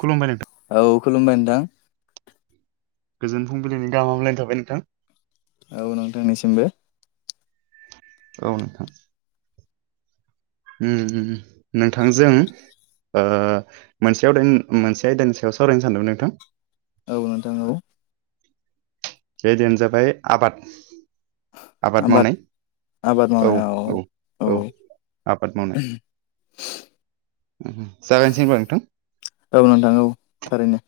खुलुमबाय नोंथां औ खुलुमबाय नोंथां। गोजोन फुंबिलिनि गामामलायनो थाबाय नोंथां। औ नोंथांनिसिमबो औ नोंथां। ओम ओम नोंथांजों ओ मोनसे आयदानि मोनसे आयदानि सायाव सावरायनो सानदोंमोन नोंथां औ नोंथां औ आयदायानो जाबाय आबाद आबाद मावनाय आबाद औ मावनायाव औ औ आबाद मावनाय। [unintelligible] [inaudible] जागायसै होनबा नोंथां। औ नोंथां औ थारैनो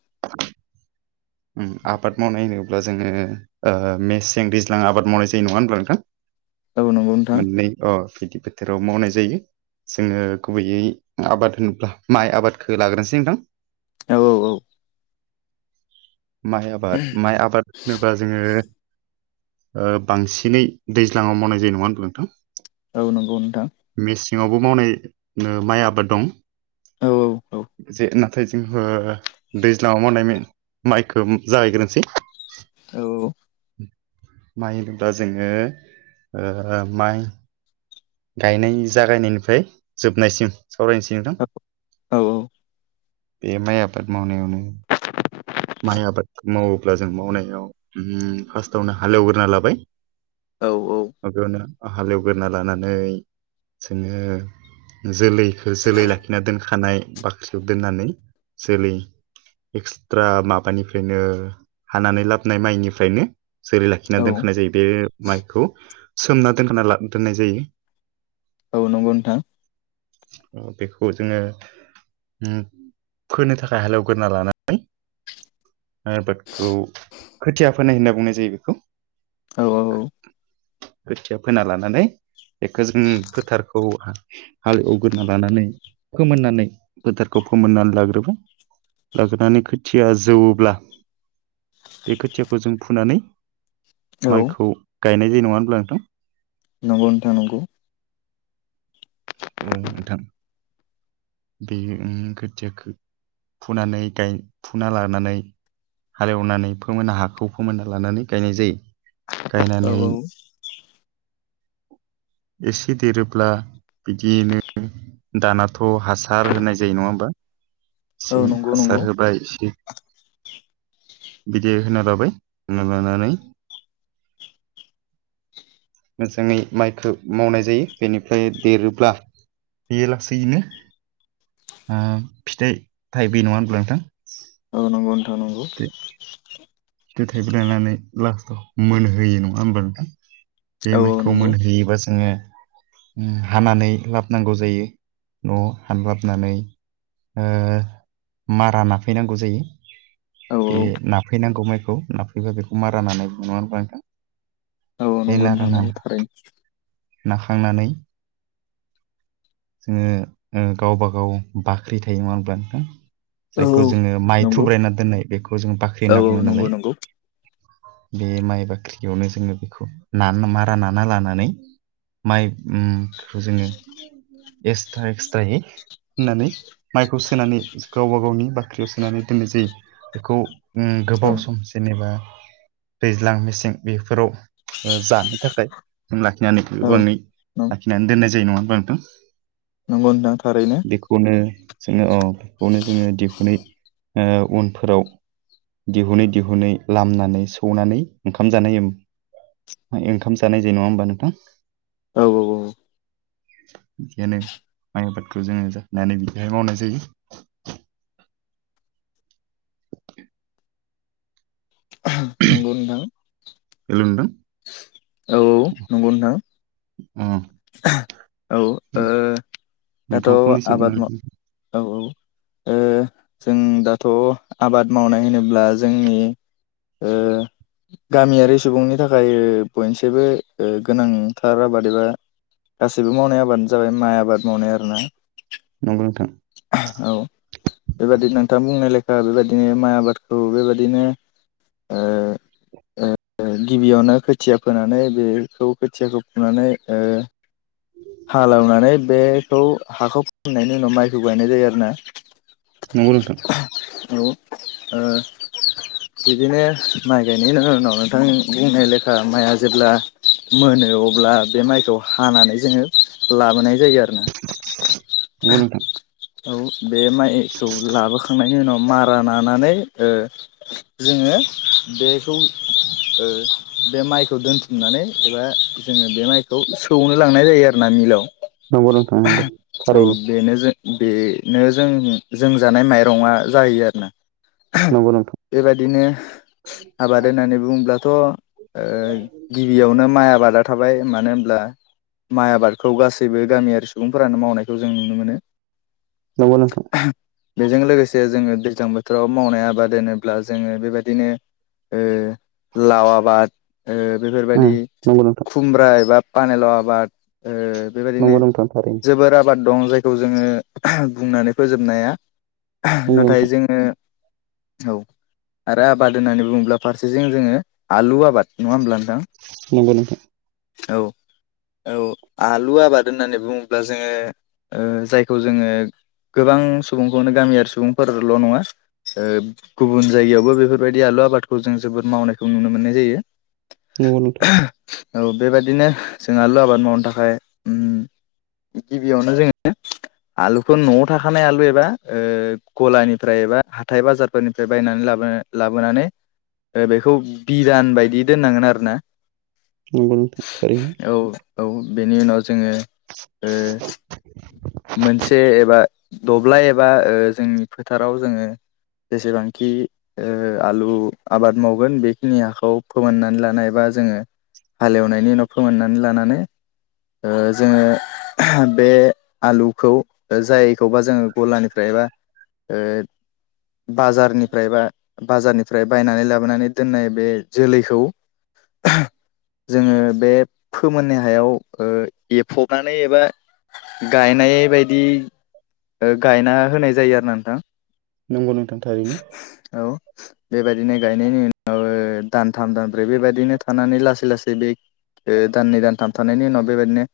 ओम आबाद मावनाय होनोब्ला जोङो ओ मेसें दैज्लां आबाद मावनाय जायो नङा होनब्ला नोंथां। औ नंगौ नोंथां। मोननै अ बिदि बोथोराव मावनाय जायो। जोङो गुबैयै आबाद होनोब्ला माइ आबादखौ लाग्रोनोसै नोंथां। औ औ औ माइ आबाद माइ आबाद होनोबा जोङो ओ बांसिनै दैज्लाङाव मावनाय जायो नङा होनदों नोंथां। औ नंगौ नोंथां। ङावबो मावनाय ओ माइ आबाद दं औ औ जे ना नाथाय जोंबो दैज्लाङाव मावनाय माइखौ जागायग्रोनोसै। औ माइ होनोबा जोङो ओ माइ गायनाय जागायनायनिफ्राय जोबनायसिम सावरायनोसै नोंथां। औ बे माइ आफाद मावनायावनो माइ आबाद मावोब्ला जों मावनायाव ओम फार्स्टआवनो हालेवग्रोना लाबाय। औ माबायावनो हालेवग्रा लानानै जोङो जोलैखौ जोलै लाखिना दोनखानाय बाख्रियाव दोननानै जोलै एक्सट्रा माबानिफ्रायनो हानानै लाबोनाय माइनिफ्रायनो जेरै लाखिना औ दोनखानाय जायो बे माइखौ सोमना दोनखा दोननाय जायो। औ नंगौ नोंथां। बेखौ जोङो ओम फोनो थाखाय हालेवग्रोना लानाय [unintelligible] आबादखौ खोथिया फोनाय होनना बुंनाय जायो बेखौ। औ औ औ खोथिया फोना लानानै बेखौ जों फोथारखौ हालएवग्रोना लानानै फोमोननानै फोथारखौ फोमोननानै लाग्रोबाय लाग्रोनानै खोथिया जौ ब्ला बे खोथियाखौ जों फुनानै औ माइखौ गायनाय जायो नङा होनब्ला नोंथां। नंगौ नोंथां नंगौ। औ नोंथां बे ओम खोथियाखौ फुनानै गाय फुना लानानै हालेवनानै फोमोनना हाखौ फोमोनना लानानै गायनाय जायो। औ गायनानै औ एसे देरोब्ला बिदियैनो दानाथ' हासार होनाय जायो नङा होमबा। औ एसे नंगौ नंगौ हासार होबाय एसे बिदि होना लाबाय होना लानानै मोजाङै माइखो मावनाय जायो बेनिफ्राय देरोब्ला बेयो लासैनो ओ फिथाइ थाइबोयो नङा होनब्ला नोंथां। नंगौ औ नंगौ। [unintelligible] दानानै लास्टाव मोनहोयो नङा होमब्ला नोंथां बे औ औ माइखौ नंगौ मोनहैयोबा जोङो हानानै लाबनांगौ जायो न'वाव हानलाबनानै ओ मारा नाफैनांगौ जायो औ बे नाफैनांगौ माइखौ नाफैबा बेखौ मारा नानाय होननानै बुङो नङा होमबा नोंथां औ बे नंगौ नारा नोंथां नाम नंगौ थारैनो नाखांनानै जोङो गावबा गाव बाख्रि थायो मा होनब्ला नोंथां औ जायखौ औ जोङो माइ नंगौ थुब्रायना दोन्नाय बेखौ जों बाख्रि औ होनना औ बुङो नंगौ नालाय नंगौ बे माइ बाख्रियावनो जोङो बेखौ नान मारा नाना लानानै माइखौ ओ जोङो एक्सट्रा एक्सट्रायै होननानै माइखौ सोनानै गावबा गावनि बाख्रियाव सोनानै दोननाय जायो बेखौ उम औ गोबाव सम जेनेबा दैज्लां मेसें बेफोराव जानो थाखाय जों लाखिनानै औ गोबाङै लाखिनानै दोननाय जायो नङा होनब्ला नोंथां नंगौ नोंथां थारैनो बेखौनो जोङो अ बेखौनो जोङो दिहुनै ओ उनफोराव दिहुनै दिहुनै लामनानै सौनानै ओंखाम जानाय ओंखाम जानाय जे नङा होमबा नोंथां औ औ औ [unintelligible] माइ आबादखौ जोङो [inaudible] बिदिहाय मावनाय जायो। [unintelligible] नंगौ नोंथां औ नंगौ नोंथां [unintelligible] औ ओ दाथ' नोंथां फंनैसो आबाद सुनना माव हो औ औ ओ [unintelligible] जों दाथ' आबाद मावनाय होनोब्ला जोंनि ओ गामियारि सुबुंनि थाखाय बयनिसायबो ओ गोनांथार आबाद एबा गासैबो मावनाय आबादानो जाबाय माइ आबाद मावनाय आरोना नंगौ नोंथां। औ बेबायदिनो नोंथां बुंनाय लेखा बेबायदिनो माइ आबादखौ बेबायदिनो [unintelligible] ओ गिबियावनो खोथिया फोनानै बेखौ खोथियाखौ फुनानै ओ हालेवनानै बे बेखौ हाखौ फामोननायनि उनाव माइखौ गायनाय जायो आरो ना नंगौ नोंथां। [inaudible] ओ बिदिनो माइ गायनायनि उनाव नोंथां बुंनाय लेखा माइया जेब्ला मोनो अब्ला बे माइखौ हानानै जोङो लाबोनाय जायो आरो नोंगौ नोंथां औ बे माइखौ लाबोखांनायनि उनाव मारा नानानै ओ जोङो बेखौ ओ बे माइखौ दोनथुमनानै एबा जोङो बे माइखौ सौनो लांनाय जायो आरोना मिलाव नंगौ नोंथां नंगौ औ थारैनो बेनो जों बेनो जों जों जानाय माइरंआ जाहोयो आरोना नंगौ नोंथां बेबादिनो आबाद होननानै बुङोल्बाथ' ओ गिबियावनो माइ आबादा थाबाय बाय मानो होनोमब्ला माइ आबादखौ गासैबो गामियारि सुबुंफोरानो मावनायखौ जों नुनो मोनो नंगौ नोंथां। बेजों लोगोसे जोङो दैज्लां बोथोराव मावनाय आबाद होनोब्ला जोङो बेबायदिनो ओ लावआबाद उम बेफोरबायदि नंगौ नोंथां खुमब्रा एबा पानेलाव आबाद ओ बेबायदिनो नंगौ नोंथां थारै जोबोर आबाद दं जायखौ जोङो बुंनानै फोजोबनो हाया नंगौ नाथाय नोंथां जोङो औ आरो आबाद होननानै बुङोब्ला फारसेथिं जोङो आलु आबाद नङा होमब्ला नोंथां नंगौ नोंथां औ औ आलु आबाद होननानै बुं ब्ला जोङो ओ जायखौ जोङो गोबां सुबुंखौनो गामियारि सुबुंफोरल' नङा ओ गुबुन जायगायावबो बेफोरबायदि आलु आबादखौ जों जोबोद मावनायखौ नुनो मोननाय जायो। नोंगौ नोंथां औ बेबायदिनो जों आलु आबाद मावनो थाखाय उम गिबियावनो जोङो आलुखौ न'आव थाखानाय आलु एबा ओ गलानिफ्राय एबा हाथाय बाजारफोरनिफ्राय बायनानै लाबो लाबोनानै बेखौ बिदान बायदि दोननांगोन आरोना नोंगौ नोंथां थारैनो औ औ बेनि उनाव जोङो ओ मोनसे एबा दब्लाय एबा ओ जोंनि फोथाराव जोङो जेसेबांखि ओ आलु आबाद मावगोन बेखिनि हाखौ फोमोननानै लानाय एबा जोङो हालेवनायनि उनाव फोमोननानै लानानै ओ जोङो बे आलुखौ जायखौबा जोङो गलानिफ्रायबा ओ बाजारनिफ्राय बा बाजारनि फ्राय बायनानै लाबोनानै दोननाय बे जोलैखौ जोङो बे फोमोननाय हायाव ए फफ फनानै एबा गायनाय बायदि गायना होनाय जायो आरो ना नोंथां नंगौ नोंथां थारैनो औ बेबायदिनो गायनायनि उनाव ओ दानथाम दानब्रै बेबायदिनो थानानै लासै लासै बे दाननै दानथामथनि थानायनि उनाव बेबायदिनो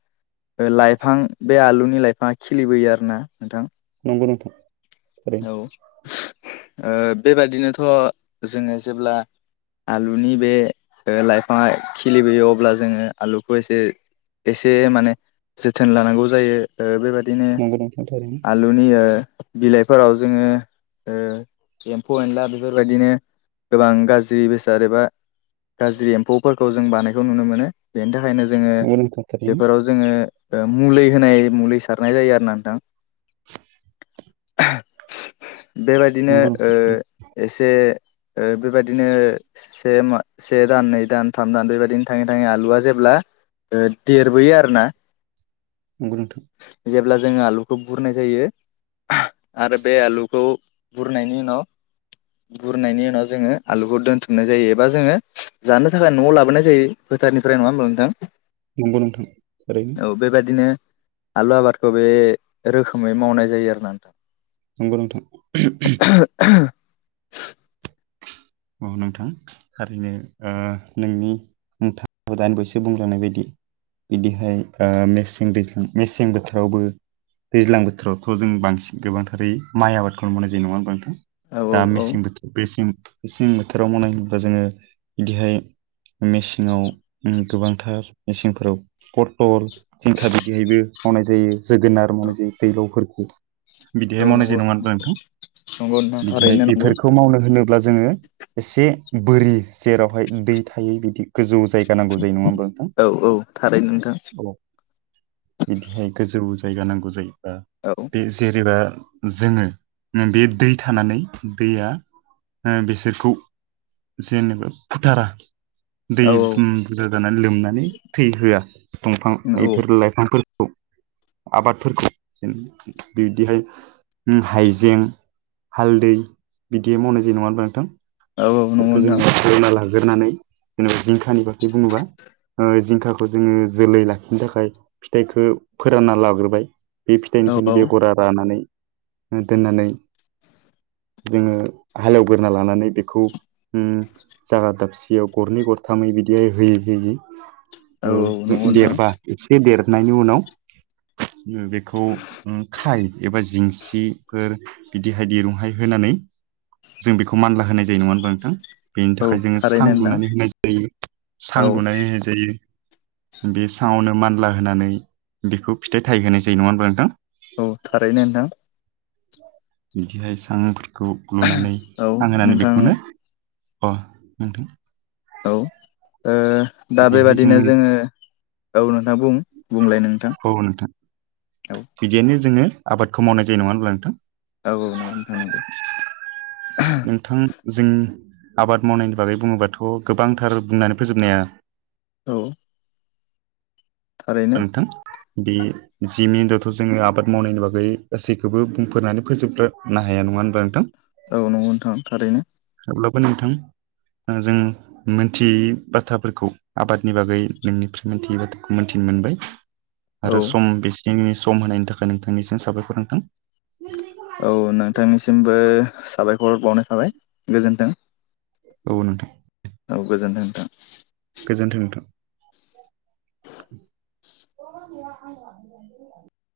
लाइफां बे आलुनि लाइफाङा खिलिबोयो आरो ना नंगौ नोंथां' थारैनो बेबायदिनोथ' जोङो जेब्ला आलुनि बे लाइफाङा खिलिबोयो अब्ला जोङो आलुखौ एसे एसे माने जोथोन लानांगौ जायो ओ बेबायदि बिदिनो नंगौ नोंथां थारैनो आलुनि बिलाइफोराव जोङो ओ एम्फौ एनला बेफोरबायदिनो गोबां गाज्रि बेसाद एबा गाज्रि एम्फौफोरखौ जों बानायखौ नुनो मोनो बेनि थाखाय बेनि थाखायनो जोङो नंगौ नोंथां थारैनो नंगौ नोंथां थारैनो बेफोराव जोङो मुलि होनाय मुलि सारनाय जायो आरो ना नोंथां बेबायदिनो नंगौ एसे बेबायदिनो से से दान नै दान थाम दान बेबायदिनो थाङै थाङै आलुआ जेब्ला देरबोयो आरो ना नंगौ नोंथां जेब्ला जोङो आलुखौ बुरनाय जायो आरो बे आलुखौ बुरनायनि उनाव बुरनायनि उनाव जोङो आलुखौ दोनथुमनाय जायो एबा जोङो जानो थाखाय न'आव लाबोनाय जायो फोथारनिफ्राय नङा होनबा नोंथां नंगौ नोंथां थारैनो औ बेबायादिनो आलु आबादखौ बे रोखोमै मावनाय जायो आरो ना नोंथां नंगौ नोंथां औ नोंथां थारैनो नोंनि नोंथाङखौ दानि बयसो बुंलांनाय बायदि बिदिहाय मेसें दैज्लां मेसें बोथोरावबो दैज्लां बोथोरावथ' जों बांसिन गोबांथारै माइ आबादखौनो मावनाय जायो नङा होनबा नोंथां औ औ दा औ मेसें बोथोराव मेसें बोथोराव मावनाय होनबा जोङो बिदिहाय मेसेङाव गोबांथार मेसिंफोराव पथल जिंखा बिदिहायबो मावनाय जायो जोगोनार मावनाय जायो दैलावफोरखौ बिदिहाय औ मावनाय जे नंगौ नङा होनबा नोंथां नंगौ नोंथां बिदिहाय थारैनो नंगौ बेफोरखौ मावनो होनोब्ला जोङो एसे बोरि जेरावहाय दै थायो बिदि गोजौ जायगा नांगौ जायो नङा होनबा औ औ थारैनो नोंथां बिदिहाय गोजौ जायगा नांगौ जायोबा औ बे जेरैबा जोङो बे दै थानानै दैया बिसोर जेनेबा फुथारा दै औ बुजा जानानै लोमनानै थैहोआ दंफां बेफोर लाइफांफोरखौ आबादफोरखौ बिदिहाय हाइजें हालदै बिदि मावनाय जायो नङा होनबा नोंथां औ नंगौ बेफोरखौ नोंथां जोंयो रुना लागोन लाग्रोनानै जेनेबा जिंखानि बागै बुङोबा जिंखाखौ जोङो जोलै लाखिनो थाखाय फिथाइखौ फोरानना लाग्रोबाय बे औ फिथाइनिफ्रायनो औ बेगरा रानानै दोननानै जोङो हालेवगोरोना लानानै बेखौ बेखौ जागा दाबसेयाव गरनै गरथामै बिदि हायै होयै होयै औ औ नंगौ देरबा नोंथां एसे देरनायनि उनाव बेखौ खाय एबा जिंसिफोर बिदिहाय दिरुंहाय होनानै नै बेखौ मानला होनाय जायो जे नङा होनबा नोंथां बेनि औ थाखाय जोङो सां थारैनो नोंथां लुनानै होनाय जायो सां औ लुनानै होनाय जायो बे साङावनो मानला होनानै बेखौ फिथाइ थाइहोनाय जायो नङा होनब्ला नोंथां औ थारैनो नोंथां बिदिहाय सांफोरखौ लुनानै औ आं होनानै नोंथां औ बेखौनो अ नोंथां औ ओ दा बिदिहाय बेबादिनो जोंनि जोङो औ नोंथां बुं बुंलाय नोंथां औ बिदियनो जोङो आबादखौ मावनाय जायो नङा होनब्ला नोंथां औ नंगौ नोंथां नंगौ नोंथां जों आबाद मावनायनि बागै बुङोबाथ' गोबांथार बुंनानै फोजोबनो हाया औ थारैनो नोंथां बे जिमन्दआवथ' जोङो आबाद मावनायनि बागै गासैखौबो बुंफोरनानै फोजोबग्रानो हाया नङा होनोमा नोंथां? ओ नंगो नोंथां थारैनो अेब्लाबो नोंथां जों मोनथियै बाथ्राफोरखौ आबादनि बागै नोंनिफ्राय मोनथियै बाथ्राखौ मिथि मोनबाय औ आरो सम बेसे जोंनि सम होनायनि थाखाय नोंथांनिसिम साबायखर नोंथां। औ नोंथांनिसिमबो साबायखर बावनाय थाबाय गोजोन्थों। औ नोंथां औ गोजोन्थों गोजोन्थों नोंथां। [inaudible]